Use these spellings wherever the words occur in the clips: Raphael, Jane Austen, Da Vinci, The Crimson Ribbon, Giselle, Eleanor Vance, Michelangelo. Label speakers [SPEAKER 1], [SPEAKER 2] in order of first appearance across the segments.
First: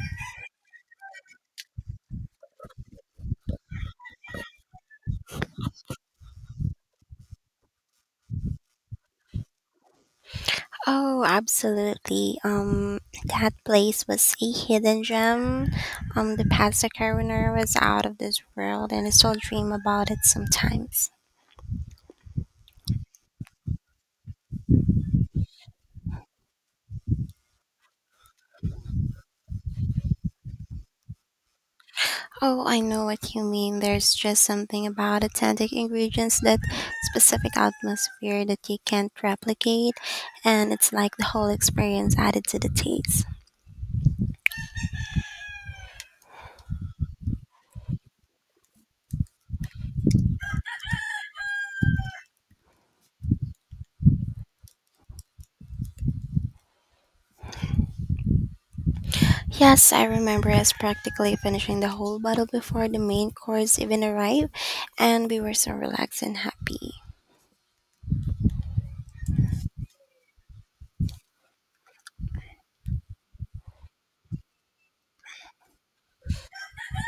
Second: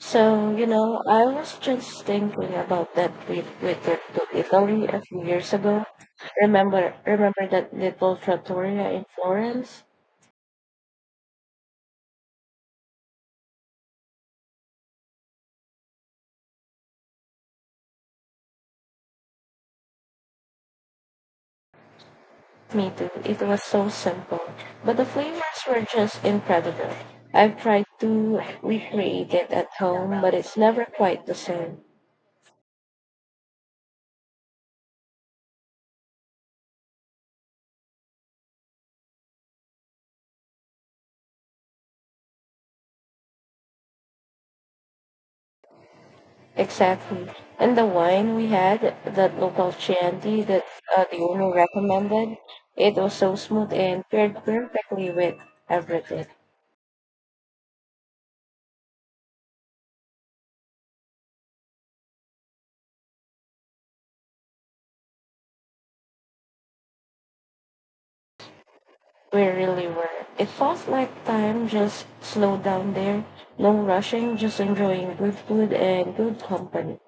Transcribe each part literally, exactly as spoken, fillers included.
[SPEAKER 1] So, you know, I was just thinking about that trip we took to Italy a few years ago. Remember, remember that little trattoria in Florence?
[SPEAKER 2] Oh, absolutely. Um, that place was a hidden gem. Um, the pasta carbonara was out of this world, and I still dream about it sometimes.
[SPEAKER 1] Me too. It was so simple, but the flavors were just incredible. I've tried to recreate it at home, but it's never quite the same.
[SPEAKER 2] Oh, I know what you mean. There's just something about authentic ingredients, that specific atmosphere that you can't replicate, and it's like the whole experience added to the taste.
[SPEAKER 1] Exactly. And the wine we had, that local Chianti that uh, the owner recommended, it was so smooth and paired perfectly with everything.
[SPEAKER 2] Yes, I remember us practically finishing the whole bottle before the main course even arrived, and we were so relaxed and happy.
[SPEAKER 1] We really were. It felt like time just slowed down there. No rushing, just enjoying good food and good company.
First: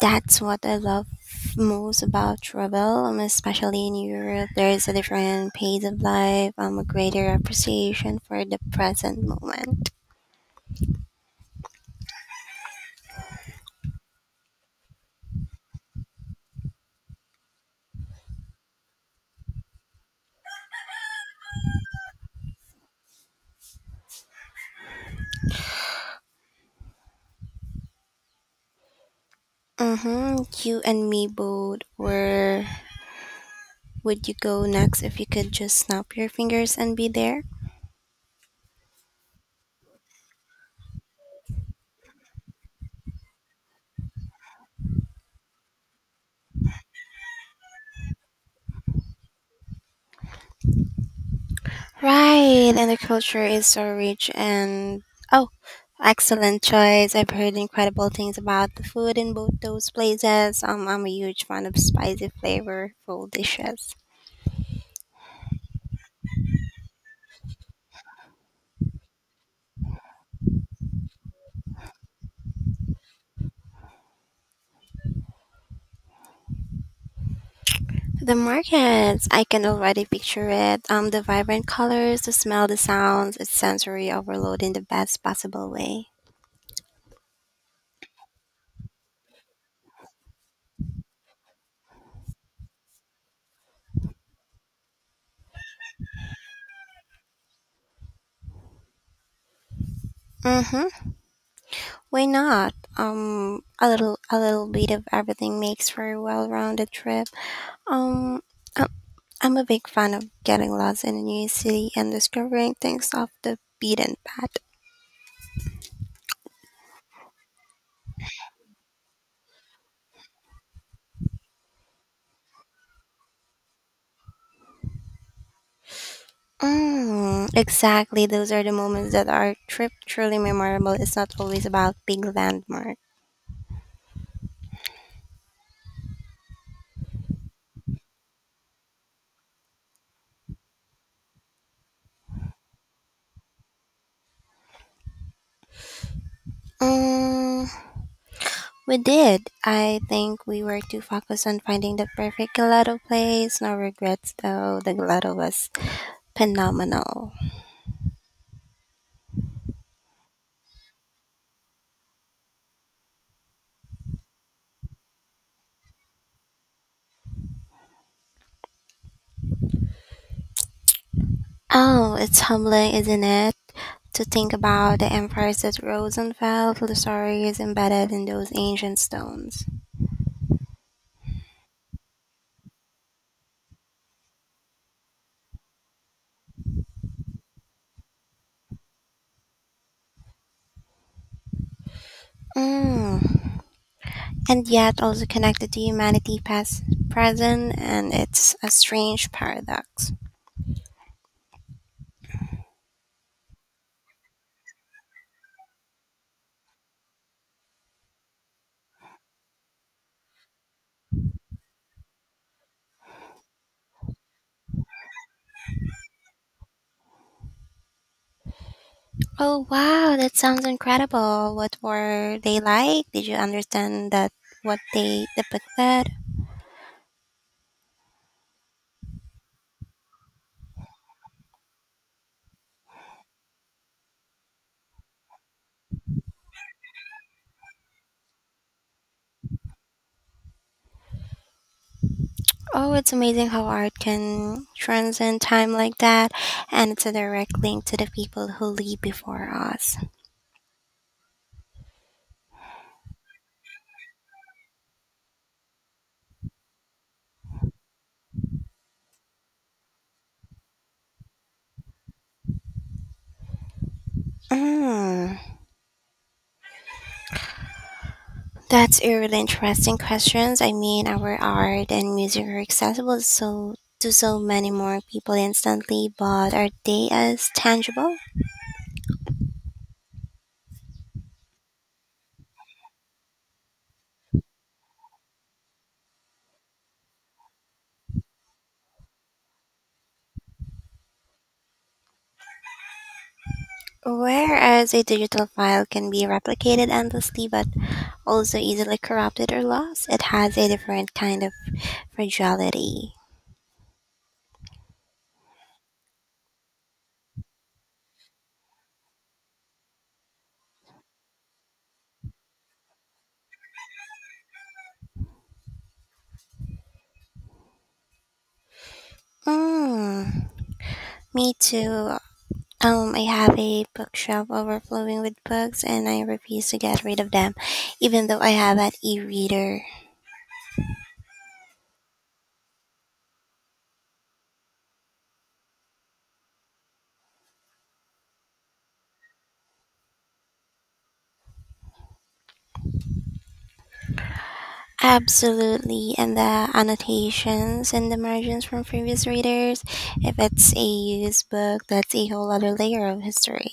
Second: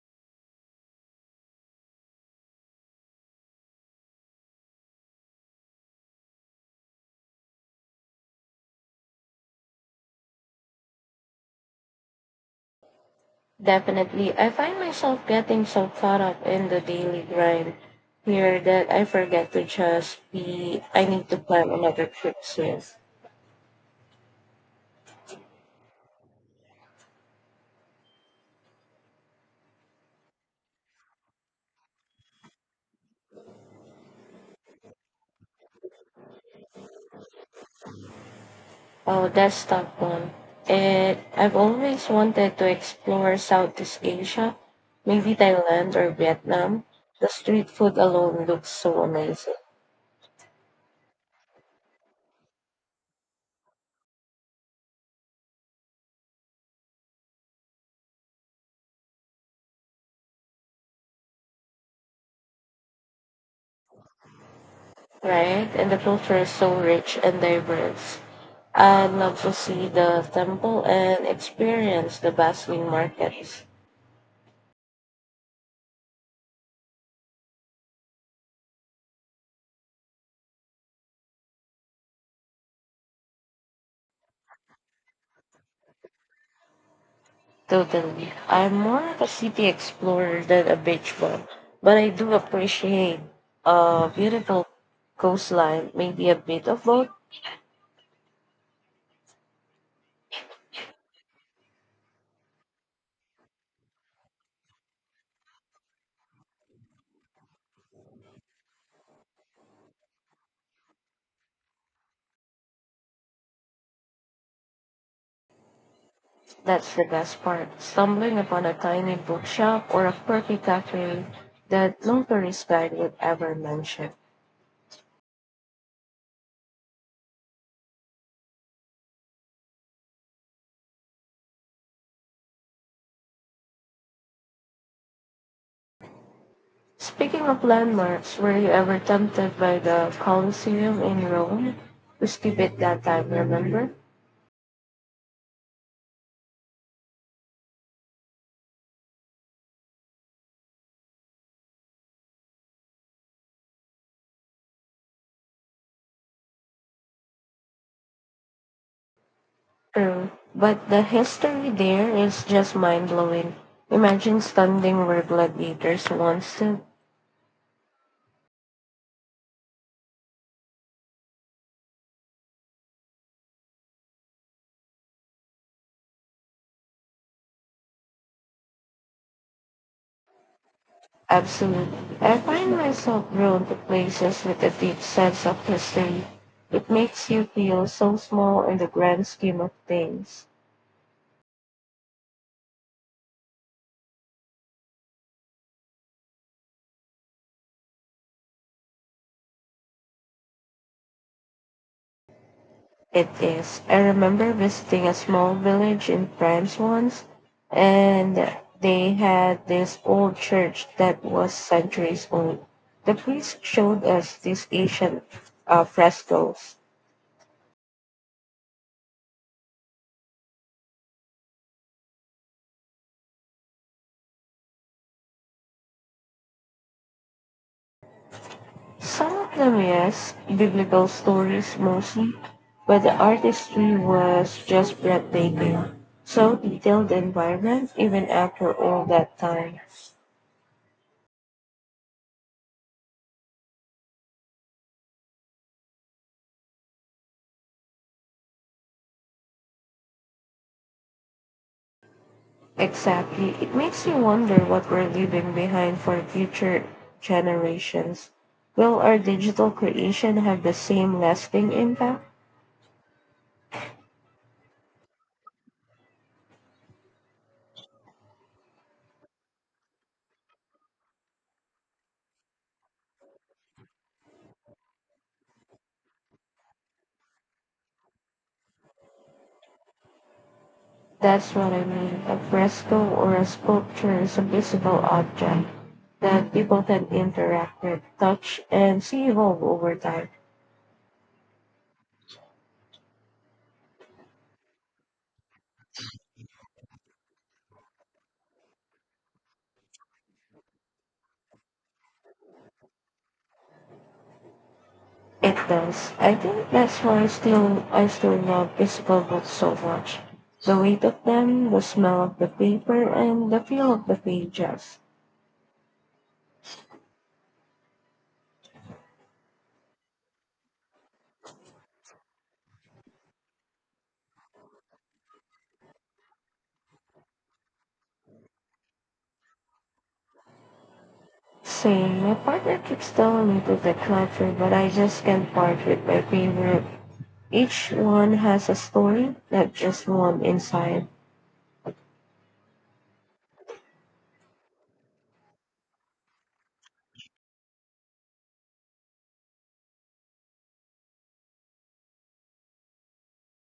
[SPEAKER 2] That's what I love most about travel, um, especially in Europe. There is a different pace of life, um, a greater appreciation for the present moment.
[SPEAKER 1] Definitely, I find myself getting so caught up in the daily grind here that I forget to just be. I need to plan another trip soon.
[SPEAKER 2] Mm-hmm. You and me both. Where would you go next if you could just snap your fingers and be there?
[SPEAKER 1] Oh, that's tough one. And I've always wanted to explore Southeast Asia, maybe Thailand or Vietnam. The street food alone looks so amazing.
[SPEAKER 2] Right, and the culture is so rich and oh, excellent choice. I've heard incredible things about the food in both those places. Um, I'm a huge fan of spicy, flavorful dishes.
[SPEAKER 1] Right? And the culture is so rich and diverse. I'd love to see the temple and experience the bustling markets.
[SPEAKER 2] The markets, I can already picture it. Um, the vibrant colors, the smell, the sounds, it's sensory overload in the best possible way.
[SPEAKER 1] Totally. I'm more of a city explorer than a beach bum, but I do appreciate a beautiful coastline, maybe a bit of both.
[SPEAKER 2] Mm-hmm. Why not? Um, a little, a little bit of everything makes for a well-rounded trip. Um, I- I'm a big fan of getting lost in a new city and discovering things off the beaten path.
[SPEAKER 1] That's the best part, stumbling upon a tiny bookshop or a quirky cafe that no tourist guide would ever mention.
[SPEAKER 2] Mm, exactly. Those are the moments that are trip truly memorable. It's not always about big landmarks.
[SPEAKER 1] Speaking of landmarks, were you ever tempted by the Colosseum in Rome? We skipped it that time, remember?
[SPEAKER 2] Mm, we did. I think we were too focused on finding the perfect gelato place. No regrets though. The gelato was phenomenal.
[SPEAKER 1] True. But the history there is just mind blowing. Imagine standing where gladiators once stood.
[SPEAKER 2] Oh, it's humbling, isn't it? To think about the empires that rose and fell, the stories embedded in those ancient stones.
[SPEAKER 1] Absolutely. I find myself drawn to places with a deep sense of history. It makes you feel so small in the grand scheme of things.
[SPEAKER 2] Mm. And yet also connected to humanity past, present, and it's a strange paradox.
[SPEAKER 1] It is. I remember visiting a small village in France once, and they had this old church that was centuries old. The priest showed us these ancient uh, frescoes.
[SPEAKER 2] Oh wow, that sounds incredible. What were they like? Did you understand that what they depicted?
[SPEAKER 1] Some of them, yes, biblical stories mostly, but the artistry was just breathtaking. So detailed and vibrant, even after all that time.
[SPEAKER 2] Oh, it's amazing how art can transcend time like that, and it's a direct link to the people who lived before us.
[SPEAKER 1] Exactly. It makes you wonder what we're leaving behind for future generations. Will our digital creation have the same lasting impact?
[SPEAKER 2] Mm, that's a really interesting questions. I mean, our art and music are accessible so to so many more people instantly, but are they as tangible?
[SPEAKER 1] That's what I mean. A fresco or a sculpture is a visible object that people can interact with, touch, and see evolve over time.
[SPEAKER 2] Whereas a digital file can be replicated endlessly but also easily corrupted or lost, it has a different kind of fragility.
[SPEAKER 1] It does. I think that's why I still I still love physical books so much. The weight of them, the smell of the paper, and the feel of the pages.
[SPEAKER 2] Mm, me too. Um, I have a bookshelf overflowing with books and I refuse to get rid of them, even though I have an e reader.
[SPEAKER 1] Same. My partner keeps telling me to declutter, but I just can't part with my favorite. Each one has a story, not just one inside.
[SPEAKER 2] Absolutely, and the annotations and the margins from previous readers. If it's a used book, that's a whole other layer of history.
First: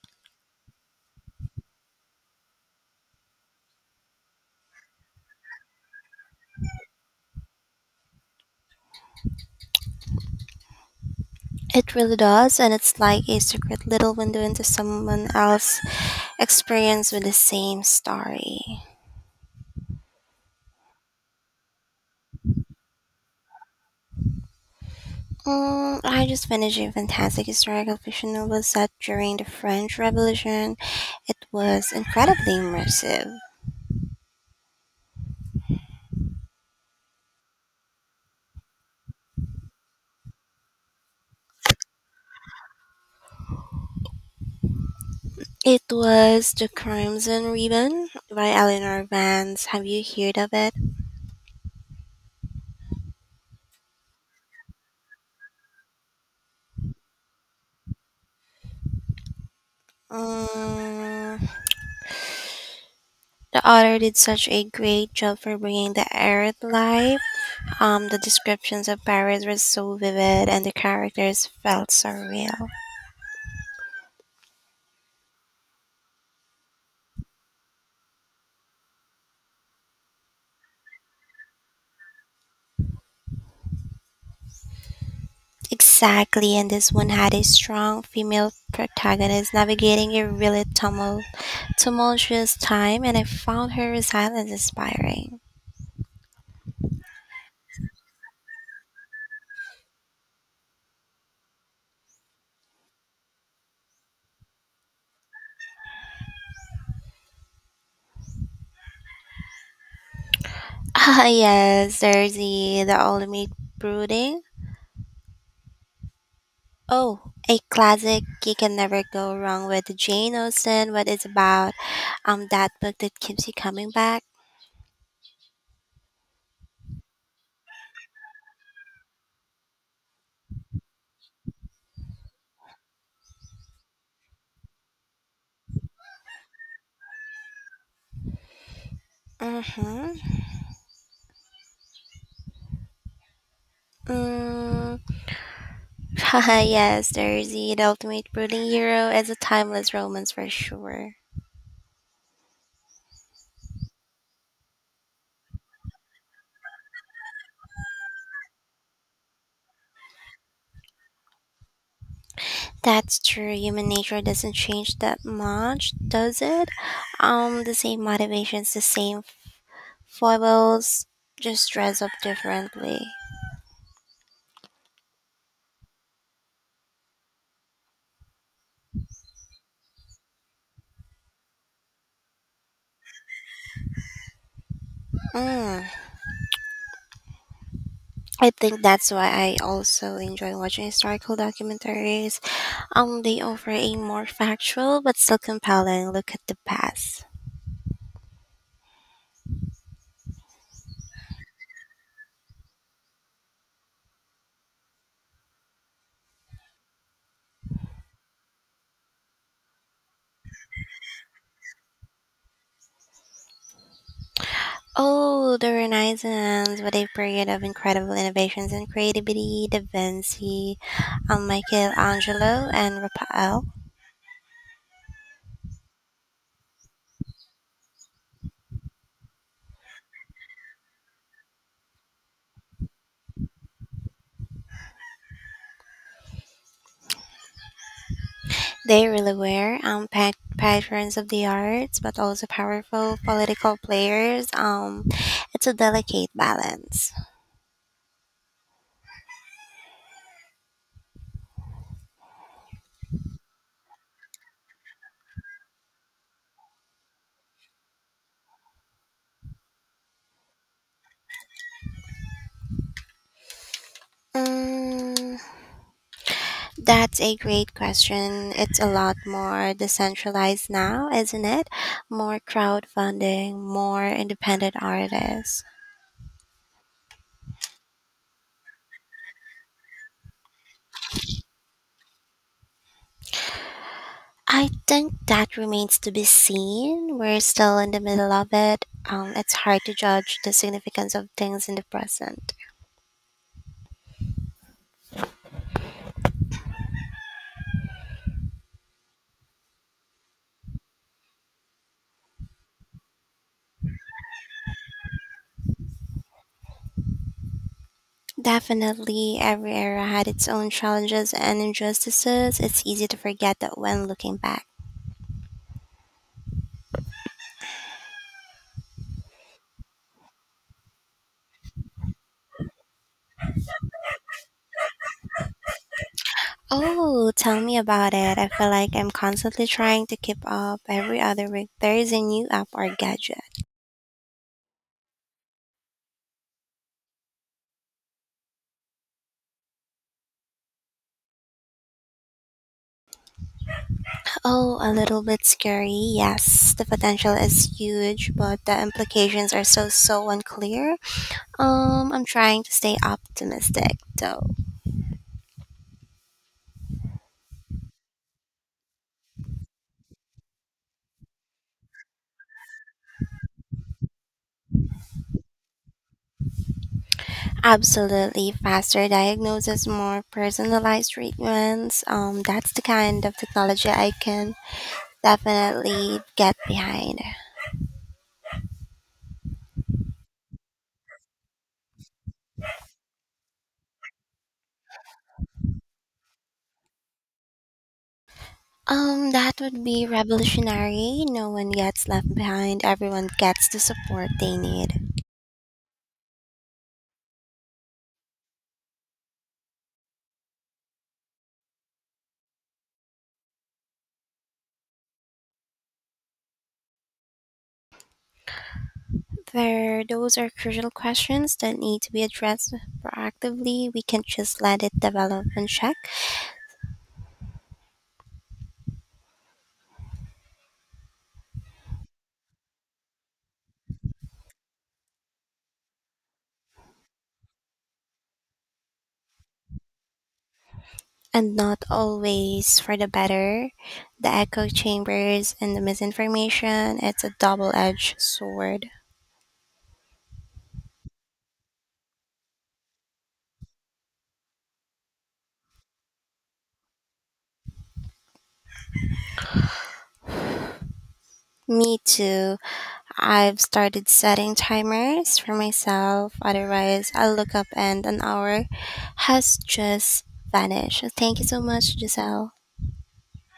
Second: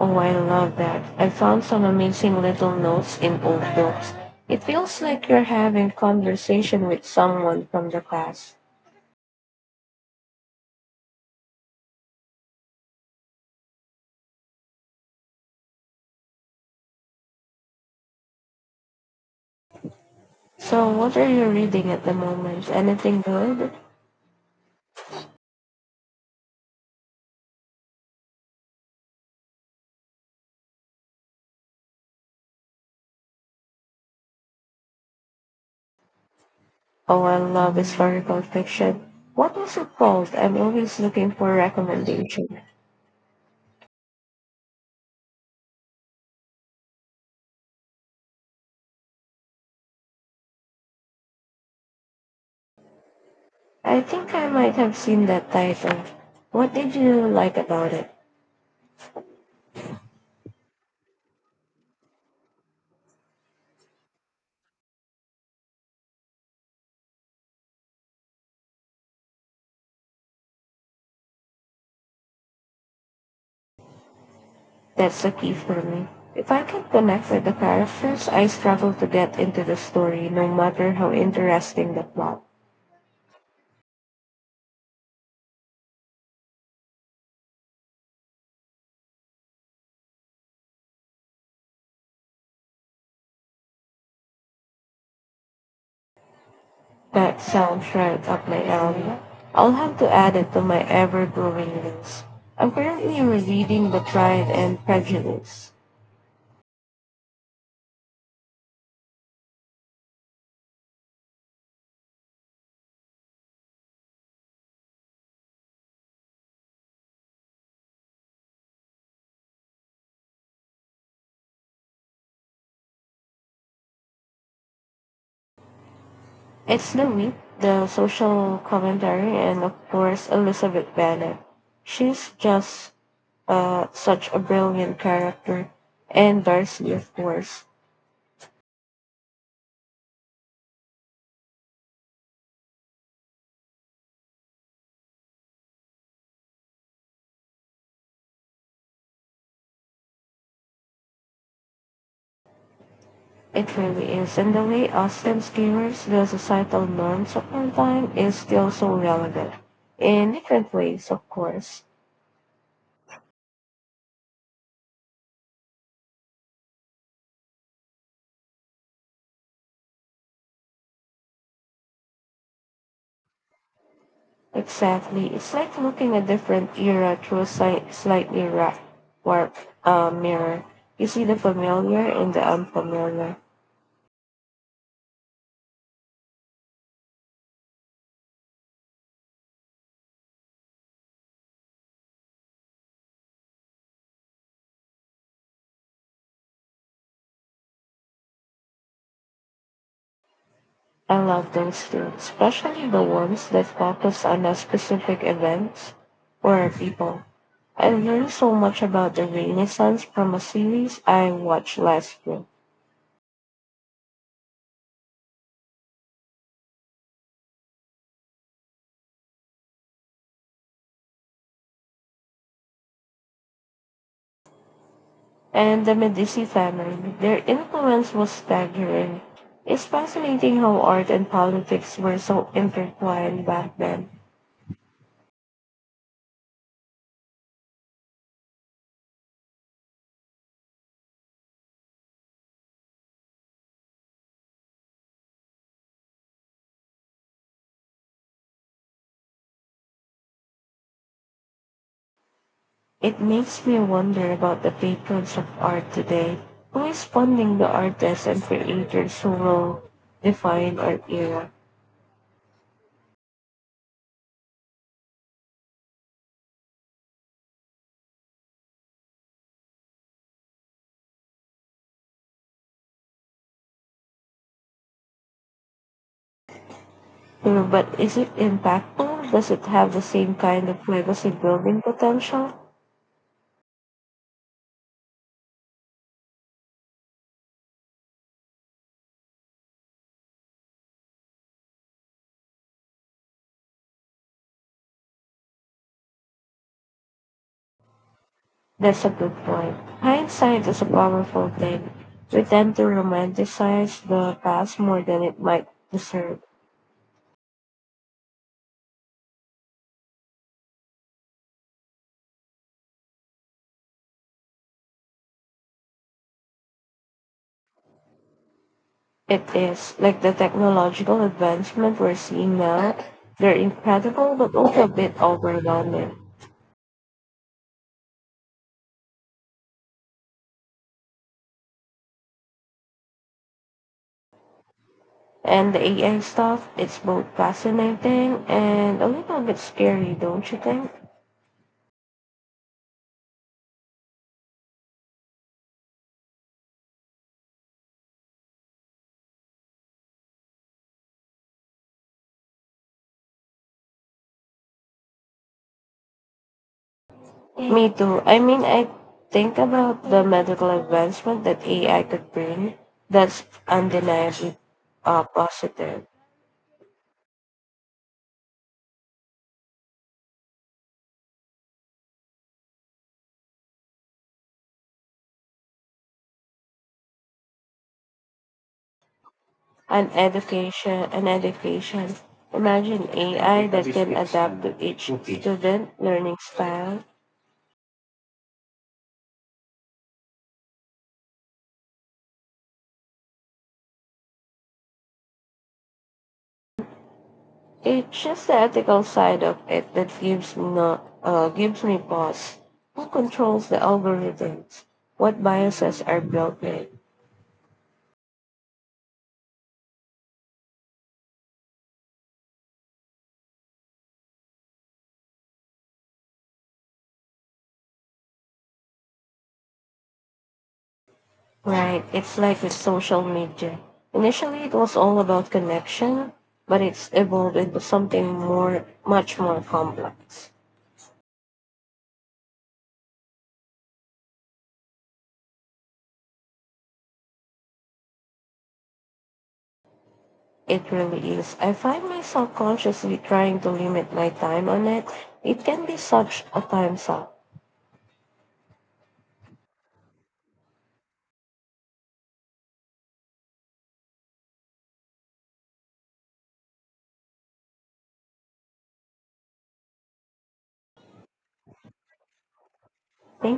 [SPEAKER 1] Oh, I love that. I found some amazing little notes in old books. It feels like you're having conversation with someone from the class.
[SPEAKER 2] It really does, and it's like a secret little window into someone else's experience with the same story.
[SPEAKER 1] So, what are you reading at the moment? Anything good?
[SPEAKER 2] Um, I just finished a fantastic historical fiction novel set during the French Revolution. It was incredibly immersive.
[SPEAKER 1] Oh, I love historical fiction. What was it called? I'm always looking for recommendations.
[SPEAKER 2] It was The Crimson Ribbon by Eleanor Vance. Have you heard of it?
[SPEAKER 1] I think I might have seen that title. What did you like about it?
[SPEAKER 2] Um, the author did such a great job for bringing the era to life. Um, the descriptions of Paris were so vivid and the characters felt so real.
[SPEAKER 1] That's the key for me. If I can connect with the characters, I struggle to get into the story, no matter how interesting the plot.
[SPEAKER 2] Exactly, and this one had a strong female protagonist navigating a really tumul- tumultuous time, and I found her resilience inspiring.
[SPEAKER 1] That sounds right up my alley. I'll have to add it to my ever-growing list. I'm currently rereading The Pride and Prejudice.
[SPEAKER 2] Ah, yes, there's the, the ultimate brooding. Oh, a classic you can never go wrong with Jane Austen, but it's about um that book that keeps you coming back.
[SPEAKER 1] It's The Week, the social commentary, and of course, Elizabeth Bennet. She's just uh, such a brilliant character. And Darcy, of course.
[SPEAKER 2] Mm-hmm. Mm. Yes, there's the, the ultimate brooding hero. It's a timeless romance for sure.
[SPEAKER 1] It really is. And the way Austen skewers the societal norms of our time is still so relevant. In different ways, of course.
[SPEAKER 2] That's true. Human nature doesn't change that much, does it? Um, the same motivations, the same foibles, just dress up differently.
[SPEAKER 1] Exactly. It's like looking a different era through a slight, slightly ra- warped uh, mirror. You see the familiar and the unfamiliar.
[SPEAKER 2] Mm. I think that's why I also enjoy watching historical documentaries. Um, they offer a more factual but still compelling look at the past.
[SPEAKER 1] I love those too, especially the ones that focus on a specific event or people. I learned so much about the Renaissance from a series I watched last year.
[SPEAKER 2] Oh, the Renaissance! What a period of incredible innovations and creativity. Da Vinci, um, Michelangelo, and Raphael.
[SPEAKER 1] And the Medici family, their influence was staggering. It's fascinating how art and politics were so intertwined back then.
[SPEAKER 2] They really were unpacked patrons of the arts, but also powerful political players. Um, it's a delicate balance.
[SPEAKER 1] It makes me wonder about the patrons of art today. Who is funding the artists and creators who will define our era?
[SPEAKER 2] Mm, that's a great question. It's a lot more decentralized now, isn't it? More crowdfunding, more independent artists.
[SPEAKER 1] Mm, but is it impactful? Does it have the same kind of legacy building potential?
[SPEAKER 2] I think that remains to be seen. We're still in the middle of it. Um, it's hard to judge the significance of things in the present.
[SPEAKER 1] That's a good point. Hindsight is a powerful thing. We tend to romanticize the past more than it might deserve.
[SPEAKER 2] Definitely, every era had its own challenges and injustices. It's easy to forget that when looking back.
[SPEAKER 1] It is like the technological advancement we're seeing now. They're incredible, but also a bit overwhelming.
[SPEAKER 2] Oh, tell me about it. I feel like I'm constantly trying to keep up. Every other week, there is a new app or gadget.
[SPEAKER 1] And the A I stuff, it's both fascinating and a little bit scary, don't you think?
[SPEAKER 2] Oh, a little bit scary, yes. The potential is huge, but the implications are so, so unclear. Um, I'm trying to stay optimistic, though.
[SPEAKER 1] Me too. I mean, I think about the medical advancement that A I could bring. That's undeniably uh, positive.
[SPEAKER 2] Absolutely, faster diagnosis, more personalized treatments. Um, that's the kind of technology I can definitely get behind.
[SPEAKER 1] And education, and education. Imagine A I that can adapt to each student learning style.
[SPEAKER 2] Um, that would be revolutionary. No one gets left behind. Everyone gets the support they need.
[SPEAKER 1] It's just the ethical side of it that gives me no, uh, gives me pause. Who controls the algorithms? What biases are built in?
[SPEAKER 2] There, those are crucial questions that need to be addressed proactively. We can't just let it develop and check.
[SPEAKER 1] Right. It's like with social media. Initially, it was all about connection, but it's evolved into something more, much more complex.
[SPEAKER 2] And not always for the better. The echo chambers and the misinformation, it's a double edged sword.
[SPEAKER 1] It really is. I find myself consciously trying to limit my time on it. It can be such a time suck.
[SPEAKER 2] Me too. I've started setting timers for myself, otherwise, I'll look up and an hour has just vanished. Thank you so much, Giselle.
[SPEAKER 1] Thank